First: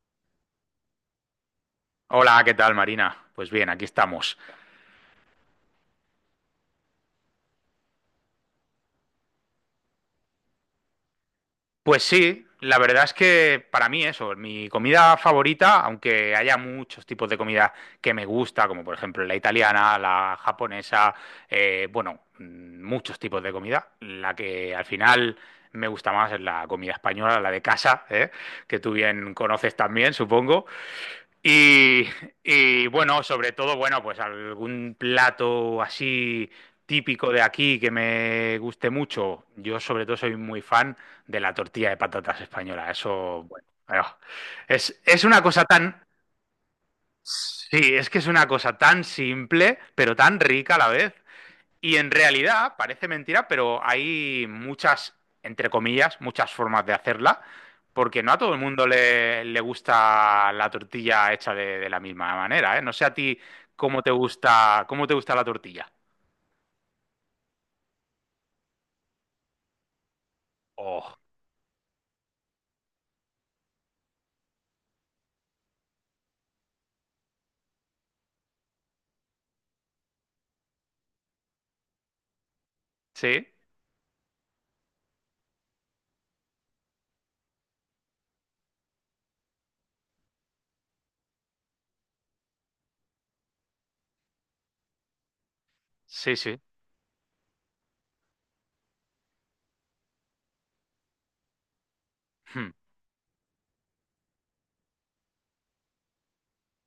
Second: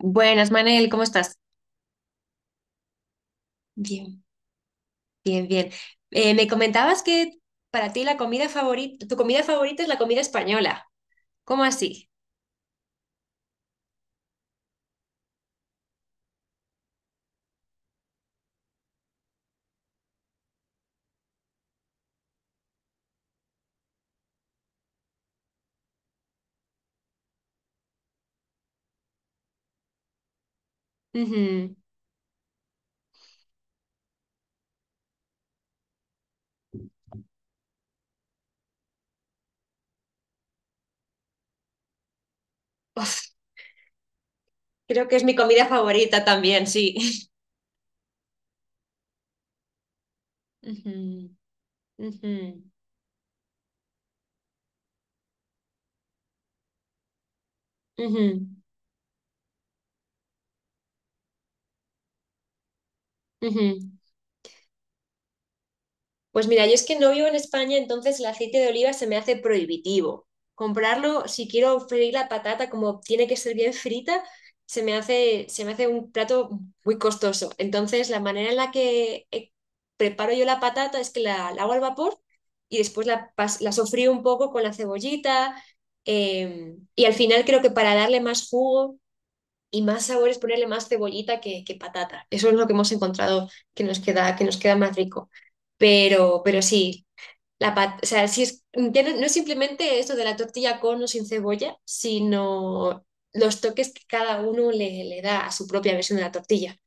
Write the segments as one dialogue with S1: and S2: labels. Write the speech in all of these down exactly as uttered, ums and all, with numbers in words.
S1: Buenas, Manel, ¿cómo estás?
S2: Hola, ¿qué tal, Marina? Pues bien, aquí
S1: Bien.
S2: estamos.
S1: Bien, bien. Eh, me comentabas que para ti la comida favorita, tu comida favorita es la comida española. ¿Cómo
S2: Pues
S1: así?
S2: sí, la verdad es que para mí eso, mi comida favorita, aunque haya muchos tipos de comida que me gusta, como por ejemplo la italiana, la japonesa, eh, bueno, mm, muchos tipos de comida, la que al final me gusta más es la comida española, la de casa, ¿eh? Que tú bien conoces también, supongo.
S1: Ujú.
S2: Y, y, bueno, sobre todo, bueno, pues algún plato así típico de aquí que me guste mucho. Yo sobre todo soy muy fan de la tortilla de patatas española.
S1: Uf,
S2: Eso, bueno, ah, es,
S1: creo que es
S2: es
S1: mi
S2: una cosa
S1: comida
S2: tan,
S1: favorita también, sí.
S2: sí, es que es una cosa tan simple, pero tan rica a la vez.
S1: Ujú,
S2: Y en
S1: ujú,
S2: realidad, parece mentira, pero hay muchas, entre comillas, muchas formas de hacerla, porque no a
S1: ujú,
S2: todo el mundo le, le gusta la tortilla hecha de, de la misma manera, ¿eh? No sé a ti
S1: ujú.
S2: cómo te gusta, cómo te gusta la tortilla.
S1: Pues mira, yo es que no vivo en España, entonces el aceite de oliva se me hace prohibitivo.
S2: Oh,
S1: Comprarlo, si quiero freír la patata como tiene que ser bien frita, se me hace, se me hace un plato muy costoso. Entonces, la manera en la que eh, preparo yo la patata es que la, la hago al vapor y después la,
S2: sí,
S1: pas- la sofrío un poco con la cebollita. em, y al final creo que para darle más jugo y más sabor es ponerle más cebollita que, que patata. Eso es lo que hemos encontrado que nos queda, que nos queda más rico.
S2: sí,
S1: Pero, pero
S2: sí.
S1: sí, la pat- o sea, sí es, ya no, no es simplemente esto de la tortilla con o sin cebolla,
S2: Hmm.
S1: sino los toques que cada uno le, le da a su propia versión de la tortilla.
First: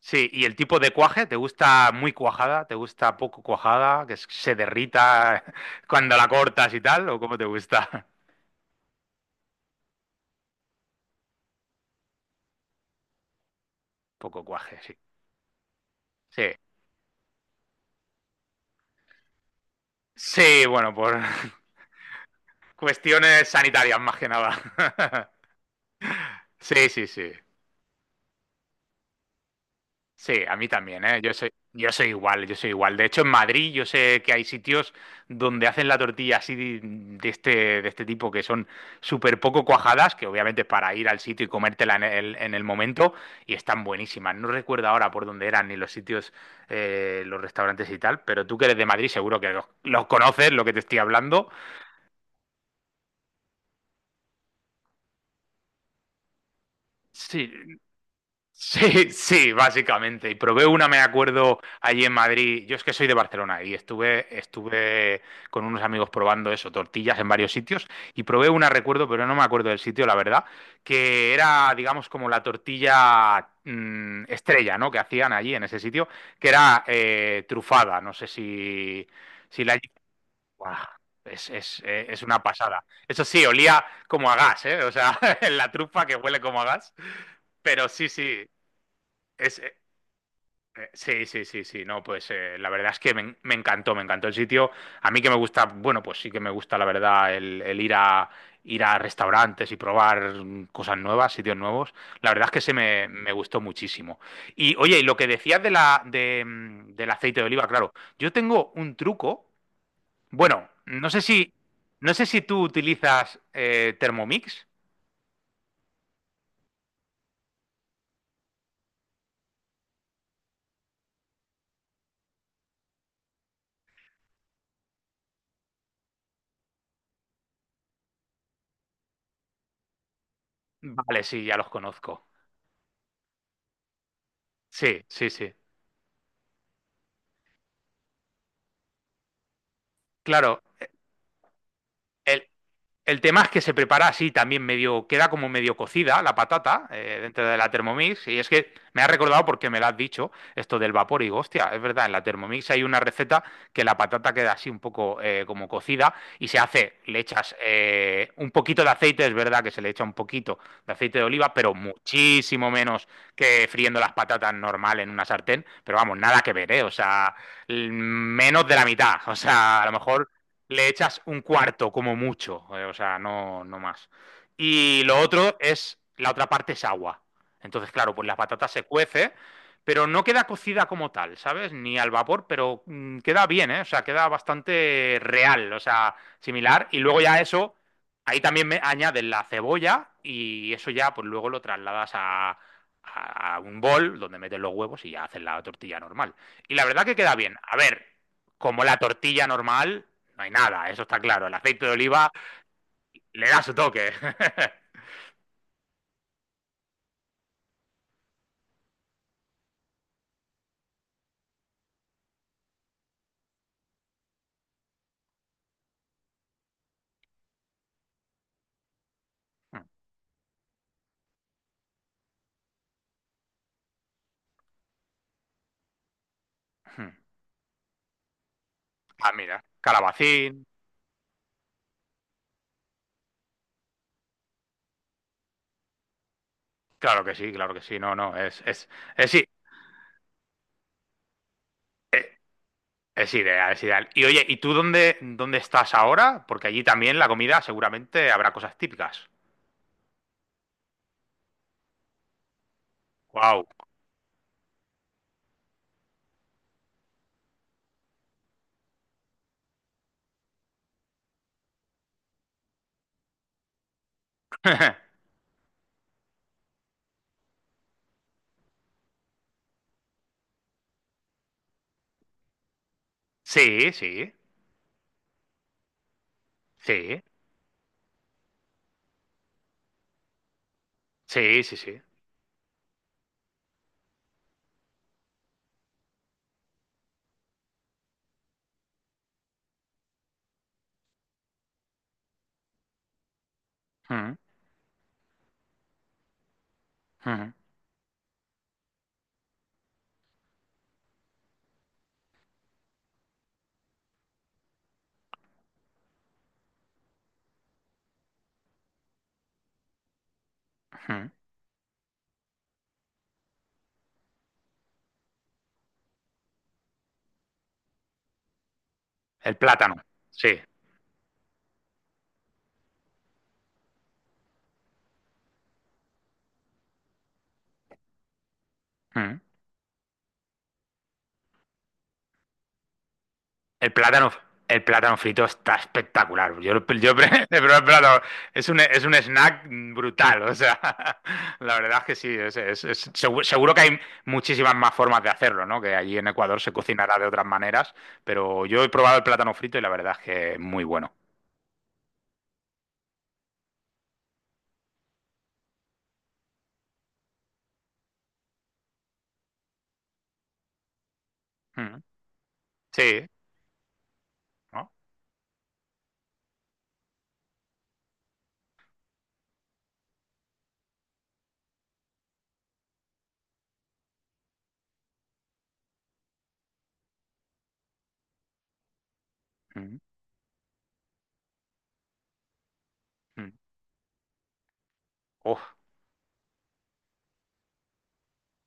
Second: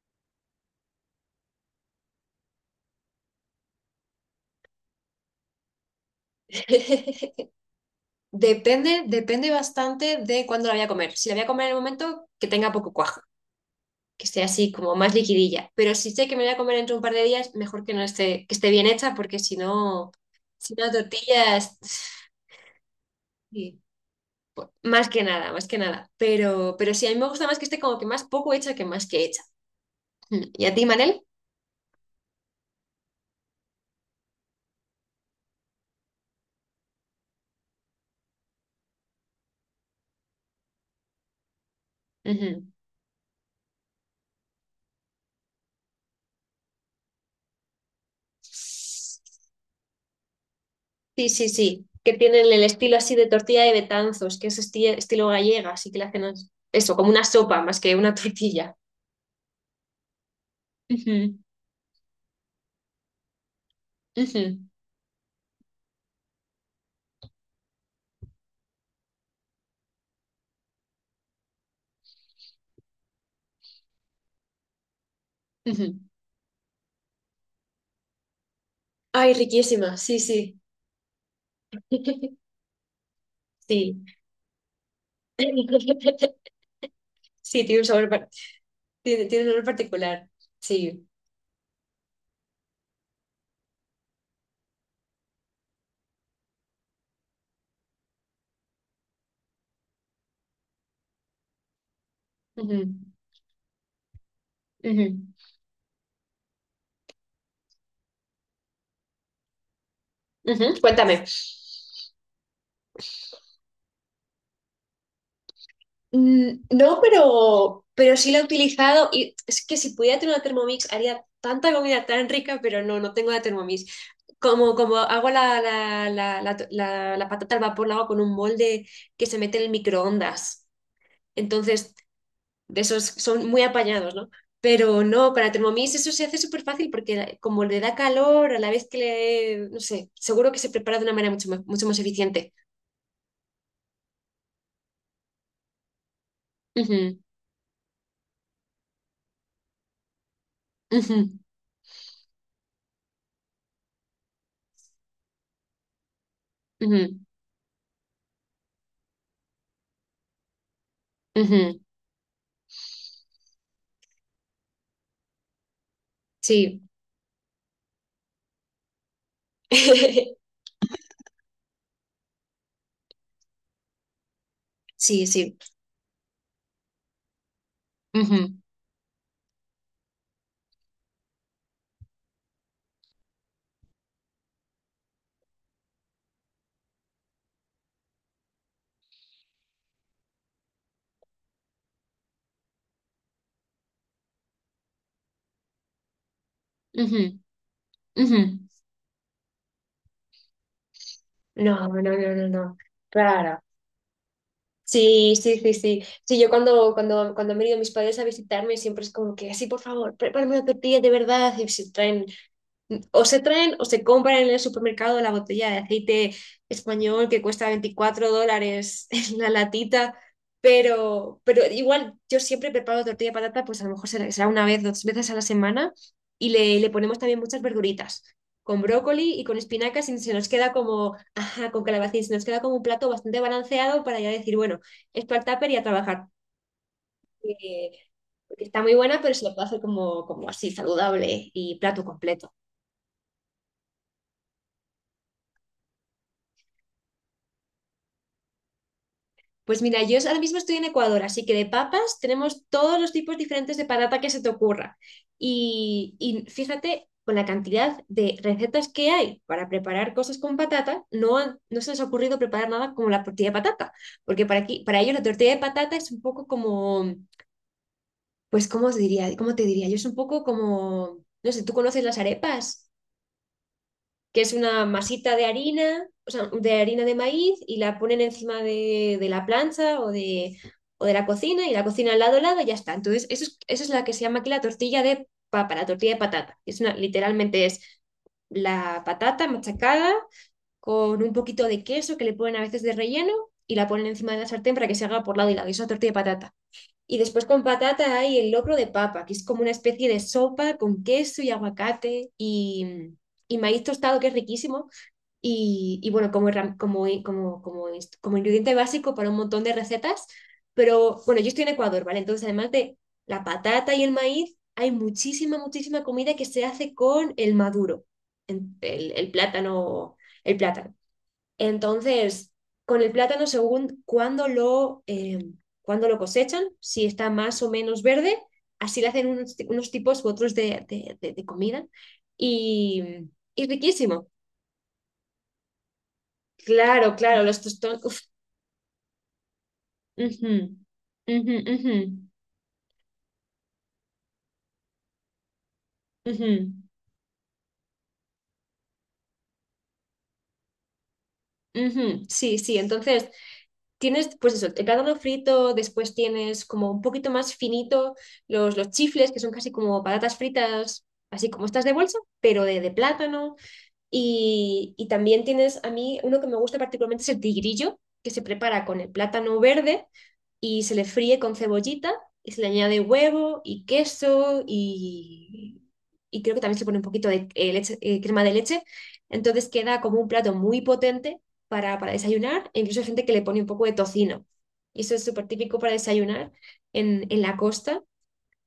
S2: Sí, y el tipo de cuaje, ¿te gusta muy cuajada? ¿Te gusta poco cuajada? ¿Que se derrita cuando la cortas y tal? ¿O cómo te gusta?
S1: Depende, depende bastante de cuándo la voy a comer. Si la voy a comer en el momento, que tenga poco cuajo, que esté
S2: Poco
S1: así
S2: cuaje, sí.
S1: como más liquidilla. Pero si sé que me
S2: Sí.
S1: voy a comer dentro de un par de días, mejor que no esté, que esté bien hecha, porque si no,
S2: Sí,
S1: si no
S2: bueno, por
S1: tortillas,
S2: cuestiones
S1: sí,
S2: sanitarias, más que
S1: más que
S2: nada.
S1: nada, más que nada. Pero,
S2: Sí,
S1: pero sí,
S2: sí,
S1: a mí me
S2: sí.
S1: gusta más que esté como que más poco hecha que más que hecha. Mm.
S2: Sí, a
S1: ¿Y
S2: mí
S1: a ti,
S2: también, ¿eh?
S1: Manel?
S2: Yo soy, yo soy igual, yo soy igual. De hecho, en Madrid yo sé que hay sitios donde hacen la tortilla así de de este, de este tipo que son súper poco cuajadas, que obviamente es para ir al sitio y comértela en el, en el
S1: Ujú.
S2: momento, y están buenísimas. No recuerdo ahora por dónde eran ni los sitios, eh, los restaurantes y tal, pero tú que eres de Madrid seguro que los, los conoces, lo que te estoy
S1: Sí, sí,
S2: hablando.
S1: sí. Que tienen el estilo así de tortilla de Betanzos, que es esti- estilo gallega, así que le hacen as- eso, como una
S2: Sí,
S1: sopa más que una tortilla.
S2: sí, sí, básicamente. Y probé una, me
S1: Ujú,
S2: acuerdo, allí en Madrid. Yo es que soy de Barcelona y estuve,
S1: ujú,
S2: estuve con unos amigos probando eso, tortillas en varios sitios. Y probé una, recuerdo, pero no me acuerdo del sitio, la verdad, que era, digamos, como la tortilla mm, estrella, ¿no? Que hacían allí en ese
S1: ujú.
S2: sitio, que era eh, trufada. No sé si,
S1: Ay,
S2: si la...
S1: riquísima, sí, sí.
S2: Buah, Es, es, eh, es una pasada. Eso sí, olía
S1: Sí.
S2: como a gas, ¿eh? O sea, la trufa que huele como a gas.
S1: Sí, tiene un
S2: Pero
S1: sabor,
S2: sí,
S1: par-
S2: sí.
S1: tiene, tiene un
S2: Es,
S1: sabor
S2: eh,
S1: particular.
S2: eh,
S1: Sí.
S2: sí, sí, sí, sí, no, pues eh, la verdad es que me, en- me encantó, me encantó el sitio. A mí que me gusta, bueno, pues sí que me gusta, la verdad, el, el ir a, ir a restaurantes y probar mm, cosas nuevas, sitios nuevos. La verdad es que se
S1: Ujú,
S2: me, me gustó muchísimo. Y oye, y lo que
S1: ujú,
S2: decías de la, de, mm, del aceite de oliva, claro, yo tengo un truco. Bueno,
S1: ujú.
S2: no sé
S1: Cuéntame.
S2: si, no sé si tú utilizas eh, Thermomix.
S1: Mm, no, pero, pero sí la he utilizado y es que si pudiera tener una Thermomix haría tanta comida tan rica, pero no, no tengo la Thermomix. Como, como hago la, la, la, la, la- la patata al vapor, la hago con un molde que se mete en el microondas.
S2: Vale, sí, ya los
S1: Entonces
S2: conozco.
S1: de esos son muy apañados, ¿no? Pero
S2: Sí, sí,
S1: no, con la
S2: sí.
S1: Thermomix eso se hace súper fácil porque como le da calor, a la vez que le, no sé, seguro que
S2: Claro,
S1: se prepara de una manera mucho más, mucho más
S2: el,
S1: eficiente.
S2: El tema es que se prepara así también medio, queda como medio cocida la patata
S1: Ujú,
S2: eh, dentro de la Thermomix. Y es que me ha recordado porque me lo has dicho, esto del vapor. Y
S1: ujú,
S2: digo, hostia, es verdad, en la Thermomix hay una receta que la patata queda así un poco eh, como cocida y se hace,
S1: ujú,
S2: le echas eh, un poquito de aceite, es verdad que se le echa un poquito de aceite de oliva, pero
S1: ujú,
S2: muchísimo menos que friendo las patatas normal en una sartén. Pero vamos, nada que ver, ¿eh?
S1: sí,
S2: O sea, l- menos de la mitad. O sea, a lo mejor le echas un cuarto como mucho, eh, o sea, no, no más. Y lo
S1: sí,
S2: otro
S1: sí.
S2: es, la otra parte es agua. Entonces, claro, pues la
S1: Ujú,
S2: patata se cuece, pero no queda cocida como tal, ¿sabes? Ni al vapor, pero mm, queda bien, ¿eh? O sea, queda bastante real, o sea, similar. Y luego ya eso, ahí también me añades la cebolla y eso ya, pues luego lo trasladas a, a un bol donde metes los huevos y ya haces la tortilla normal. Y la verdad que queda
S1: ujú,
S2: bien. A ver,
S1: ujú.
S2: como la tortilla normal, no hay nada, eso está claro. El
S1: No,
S2: aceite de
S1: no, no,
S2: oliva
S1: no, no.
S2: le da
S1: Claro.
S2: su toque.
S1: Sí, sí, sí, sí. Sí, yo cuando, cuando, cuando han venido mis padres a visitarme siempre es como que, sí, por favor, prepárame una tortilla de verdad. Y se traen O se traen o se compran en el supermercado la botella de aceite español que cuesta veinticuatro dólares en la latita, pero, pero igual yo siempre preparo tortilla de patata, pues a lo mejor será será una vez, dos veces a la semana y le, le ponemos también muchas verduritas, con
S2: Ah,
S1: brócoli y con
S2: mira,
S1: espinacas y se nos
S2: calabacín.
S1: queda como, ajá, con calabacín, se nos queda como un plato bastante balanceado para ya decir, bueno, esto al tupper y a trabajar,
S2: Claro que sí, claro que
S1: eh,
S2: sí. No, no, es,
S1: porque está
S2: es,
S1: muy buena, pero
S2: es,
S1: se
S2: es,
S1: lo puede hacer como, como así, saludable y plato completo.
S2: es ideal, es ideal. Y oye, ¿y tú dónde, dónde estás ahora? Porque allí también la comida seguramente habrá cosas típicas.
S1: Pues mira, yo ahora mismo estoy en Ecuador, así que de papas tenemos todos los tipos
S2: Wow.
S1: diferentes de patata que se te ocurra. Y, y fíjate, con la cantidad de recetas que hay para preparar cosas con patata, no, han- no se les ha ocurrido preparar nada como la tortilla de patata, porque para aquí, para ellos la tortilla de patata es un poco como, pues, ¿cómo os diría? ¿Cómo te diría? Yo es un poco como, no sé, ¿tú conoces las arepas?
S2: Sí, sí,
S1: Que es una masita de harina, o sea, de harina de
S2: sí,
S1: maíz y la ponen encima de, de la plancha o de, o de la
S2: sí,
S1: cocina y
S2: sí,
S1: la
S2: sí.
S1: cocina al lado al lado y ya está. Entonces, eso es, eso es la que se llama aquí la tortilla de papa, la tortilla de patata. Es una, literalmente es la patata machacada con un poquito de queso que le ponen a veces de relleno y la ponen encima
S2: Mm,
S1: de la sartén para que se haga por lado y lado. Y es una tortilla de patata. Y después
S2: mm,
S1: con patata hay el locro de papa, que es como una especie de sopa con queso y aguacate y, y maíz tostado, que es riquísimo. Y, y bueno, como, herram- como, como, como, inst- como ingrediente básico para un montón de recetas. Pero
S2: mm.
S1: bueno, yo estoy en Ecuador, ¿vale? Entonces, además de la patata y el maíz, hay muchísima, muchísima comida que se hace con el maduro, en- el, el
S2: El plátano,
S1: plátano, el
S2: sí.
S1: plátano. Entonces, con el plátano, según cuándo lo, eh, cuándo lo cosechan, si está más o menos verde, así le hacen
S2: Mm.
S1: unos, ti- unos tipos u otros de, de- de- de comida. Y, y
S2: El
S1: riquísimo.
S2: plátano, el plátano frito está espectacular. Yo, lo-
S1: Claro,
S2: yo
S1: claro,
S2: pre- he
S1: los
S2: probado el
S1: tostones. Uf,
S2: plátano. Es un, es un snack brutal.
S1: ujú,
S2: O sea,
S1: ujú,
S2: la
S1: ujú,
S2: verdad es que sí. es- es- es- segu- seguro, que hay muchísimas más formas de hacerlo, ¿no? Que allí en Ecuador
S1: ujú,
S2: se cocinará de otras maneras. Pero yo he probado el plátano frito y la verdad es que es muy bueno.
S1: ujú. Sí, sí, entonces tienes, pues eso, el plátano frito, después tienes como un poquito más finito los, los chifles, que son casi como patatas fritas, así como estas de
S2: Mm.
S1: bolsa, pero de, de
S2: Sí,
S1: plátano.
S2: ¿no?
S1: Y, y también tienes, a mí, uno que me gusta particularmente es el tigrillo, que se prepara con el plátano verde y se le fríe con cebollita y se le añade huevo y queso y, y creo que también se pone un poquito de eh, leche- eh, crema de leche. Entonces
S2: Mm,
S1: queda como un plato muy potente para, para desayunar e incluso hay gente que le
S2: mm.
S1: pone un poco de tocino. Y eso es súper
S2: Uf,
S1: típico para desayunar en, en la costa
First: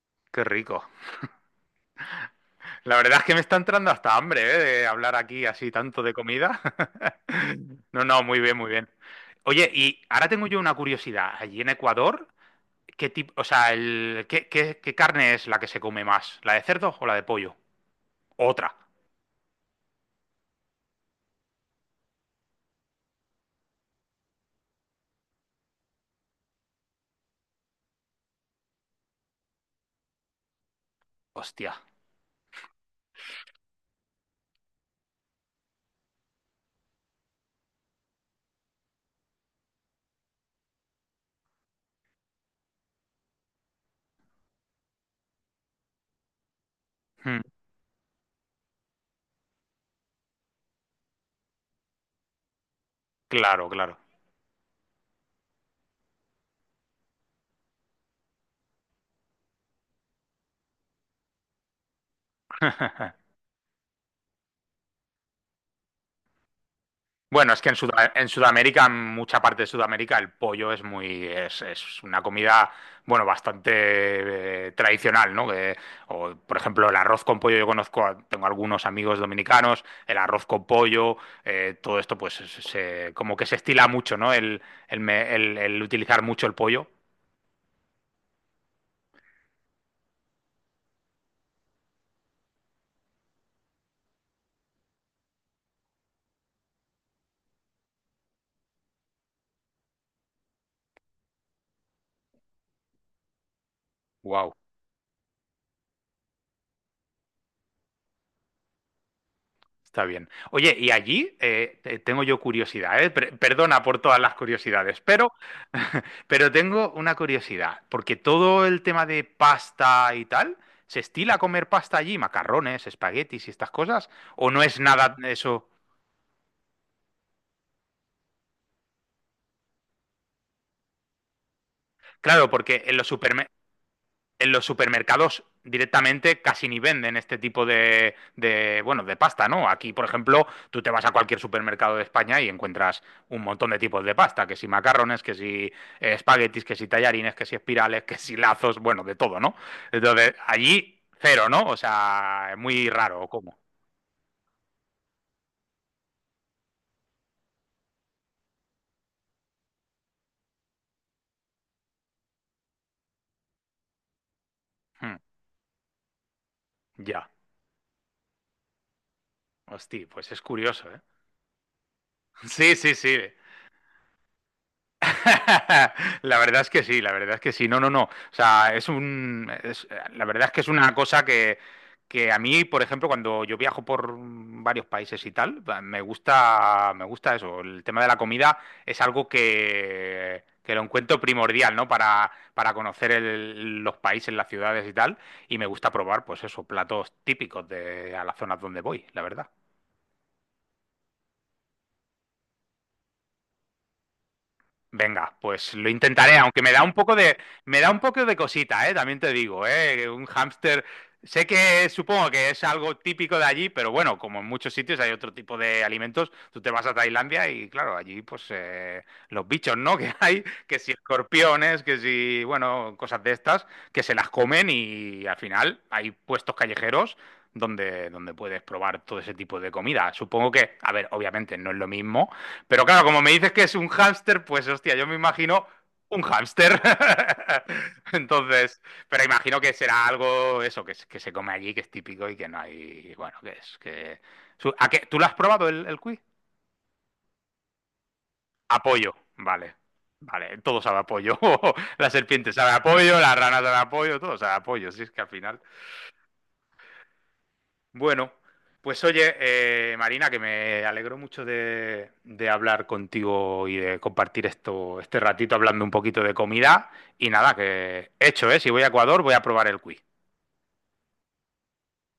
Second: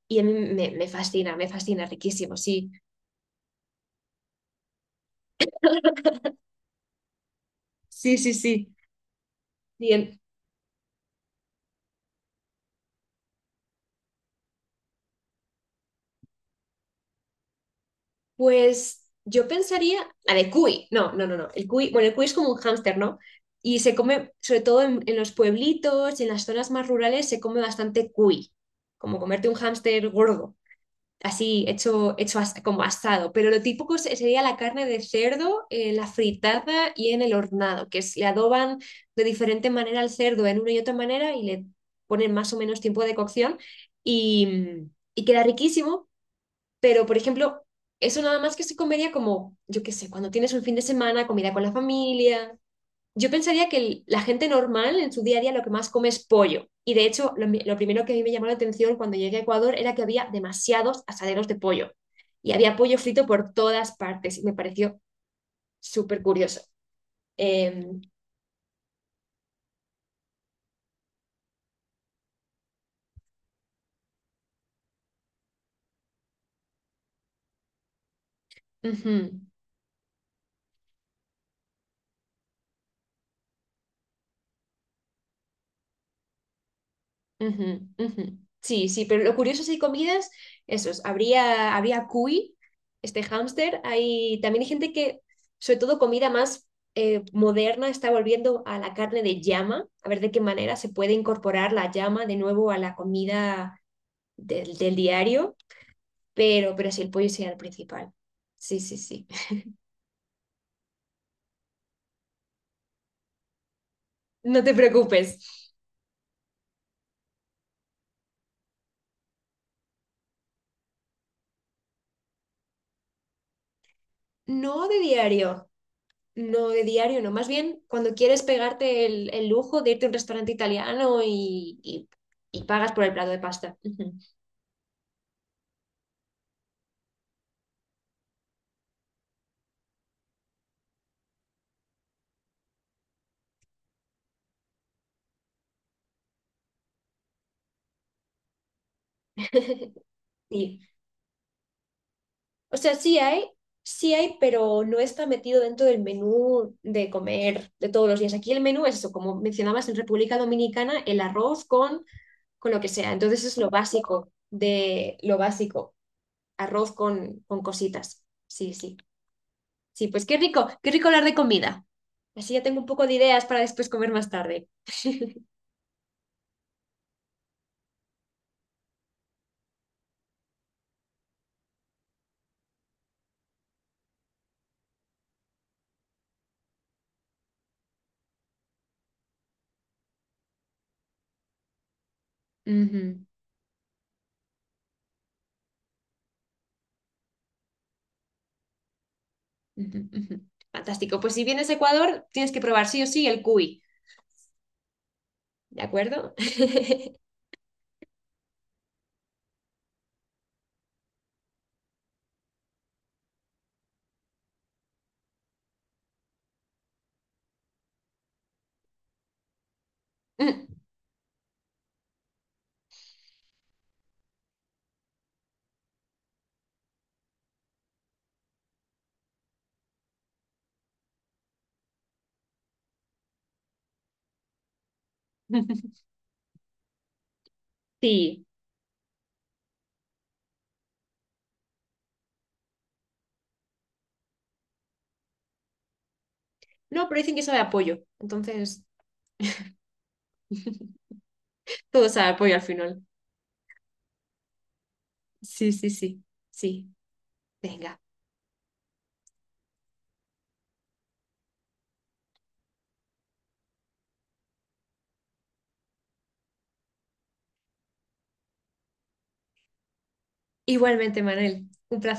S1: y a mí
S2: qué
S1: me,
S2: rico.
S1: me fascina, me fascina, riquísimo, sí.
S2: La verdad es que me está entrando hasta hambre, ¿eh? De hablar aquí así tanto de comida. No,
S1: Sí,
S2: no,
S1: sí,
S2: muy bien, muy
S1: sí.
S2: bien. Oye,
S1: Y
S2: y
S1: en-
S2: ahora tengo yo una curiosidad. Allí en Ecuador, ¿qué tipo, o sea, el, ¿qué, qué- qué carne es la que se come más? ¿La de cerdo o la de pollo? Otra.
S1: Pues yo pensaría, la de cuy, no, no, no, no, el cuy, bueno, el cuy es como un hámster, ¿no? Y se come, sobre todo en, en los pueblitos y en las zonas más rurales, se come bastante cuy, como comerte un hámster gordo, así
S2: Hostia.
S1: hecho, hecho as- como asado, pero lo típico se- sería la carne de cerdo, eh, la fritada y en el hornado, que es, le adoban de diferente manera al cerdo en una y otra manera y le ponen más o menos tiempo de cocción y, y queda riquísimo pero, por
S2: Mm,
S1: ejemplo, eso nada más que se comería como, yo qué sé, cuando tienes un fin de semana, comida con la familia. Yo pensaría
S2: claro,
S1: que
S2: claro.
S1: el- la gente normal en su día a día lo que más come es pollo. Y de hecho, lo, mi- lo primero que a mí me llamó la atención cuando llegué a Ecuador era que había demasiados asaderos de pollo. Y había pollo frito por todas partes. Y me pareció súper curioso.
S2: Bueno, es que en,
S1: Em,
S2: Suda- en Sudamérica, en mucha parte de Sudamérica, el pollo es muy, es, es una comida, bueno, bastante eh, tradicional, ¿no? Que- o, por ejemplo, el arroz con pollo, yo conozco, a- tengo algunos amigos
S1: ujú.
S2: dominicanos, el arroz con pollo, eh, todo esto, pues, se- se- como que se estila mucho, ¿no? El, el, me- el- el utilizar mucho el pollo.
S1: Ujú, ujú. Sí, sí, pero lo curioso si hay comidas, esos, habría, habría cuy, este hámster, hay también hay gente que, sobre todo comida más eh, moderna, está volviendo a la carne de llama, a ver de qué manera se puede incorporar la llama de nuevo a la comida
S2: Guau.
S1: del, del diario, pero, pero sí, el pollo sería el principal. Sí, sí, sí.
S2: Está bien. Oye, y allí eh, te- tengo yo curiosidad, ¿eh? Per- perdona por todas las
S1: No te
S2: curiosidades, pero,
S1: preocupes.
S2: pero tengo una curiosidad, porque todo el tema de pasta y tal, ¿se estila comer pasta allí? Macarrones, espaguetis y estas cosas, ¿o no es
S1: No de
S2: nada
S1: diario.
S2: eso?
S1: No, de diario no. Más bien, cuando quieres pegarte el, el lujo de irte a un restaurante italiano y, y-
S2: Claro,
S1: y
S2: porque
S1: pagas
S2: en
S1: por
S2: los
S1: el plato de
S2: supermercados
S1: pasta. Ujú.
S2: en los supermercados directamente casi ni venden este tipo de, de, bueno, de pasta, ¿no? Aquí, por ejemplo, tú te vas a cualquier supermercado de España y encuentras un montón de tipos de pasta, que si macarrones, que si eh, espaguetis, que si tallarines, que si espirales, que si lazos, bueno, de todo, ¿no? Entonces,
S1: Sí.
S2: allí cero, ¿no? O sea, es
S1: O
S2: muy
S1: sea, sí
S2: raro,
S1: hay,
S2: ¿cómo?
S1: sí hay, pero no está metido dentro del menú de comer de todos los días. Aquí el menú es eso, como mencionabas en República Dominicana, el arroz con, con lo que sea. Entonces es lo básico de
S2: Hmm,
S1: lo básico, arroz
S2: ya,
S1: con, con cositas. Sí, sí.
S2: hostia,
S1: Sí, pues
S2: pues
S1: qué
S2: es
S1: rico, qué
S2: curioso, ¿eh?
S1: rico hablar de comida. Así ya
S2: Sí,
S1: tengo un
S2: sí,
S1: poco de
S2: sí.
S1: ideas para después comer más tarde.
S2: La verdad es que sí, la verdad es que sí. No, no, no. O sea, es un. es- la verdad es que es una cosa que, que a mí, por ejemplo, cuando yo viajo por varios países y tal, me gusta, me gusta eso. El tema de la comida es algo que, que lo encuentro primordial, ¿no? Para, para conocer
S1: Ujú,
S2: el- los países, las ciudades y tal. Y me gusta probar, pues eso, platos típicos de a las zonas donde voy, la verdad.
S1: ujú, ujú. Fantástico. Pues si vienes a Ecuador, tienes que probar sí o sí el cuy,
S2: Venga, pues
S1: ¿de
S2: lo
S1: acuerdo?
S2: intentaré, aunque me da un poco de, me da un poco de cosita, ¿eh? También te digo, ¿eh? Un hámster, sé que supongo que es algo típico de allí, pero bueno, como en muchos sitios hay otro tipo de alimentos, tú te vas a Tailandia y claro, allí pues eh, los bichos, ¿no? Que hay, que si escorpiones, que si, bueno, cosas de estas, que se las comen y al final hay puestos callejeros donde, donde puedes probar todo ese tipo de comida. Supongo que, a ver, obviamente no es lo mismo, pero claro, como me dices que es un hámster, pues hostia, yo me imagino
S1: Mm.
S2: un hámster.
S1: Sí.
S2: Entonces, pero imagino que será algo eso, que, es- que se come allí, que es típico y que no hay, bueno, que es que... su- ¿A qué? ¿Tú lo has probado el, el cuy?
S1: No, pero dicen que sabe a pollo. Entonces,
S2: Apoyo, vale. Vale, todo sabe apoyo.
S1: todo
S2: La
S1: sabe a
S2: serpiente
S1: pollo al
S2: sabe
S1: final.
S2: apoyo, la rana sabe apoyo, todo sabe apoyo. Si es que al final...
S1: Sí, sí, sí. Sí. Venga.
S2: Bueno, pues oye, eh, Marina, que me alegro mucho de, de hablar contigo y de compartir esto, este ratito hablando un poquito de comida. Y nada, que hecho, ¿eh? Si voy a Ecuador, voy a probar el quiz.
S1: Igualmente, Manuel. Un placer.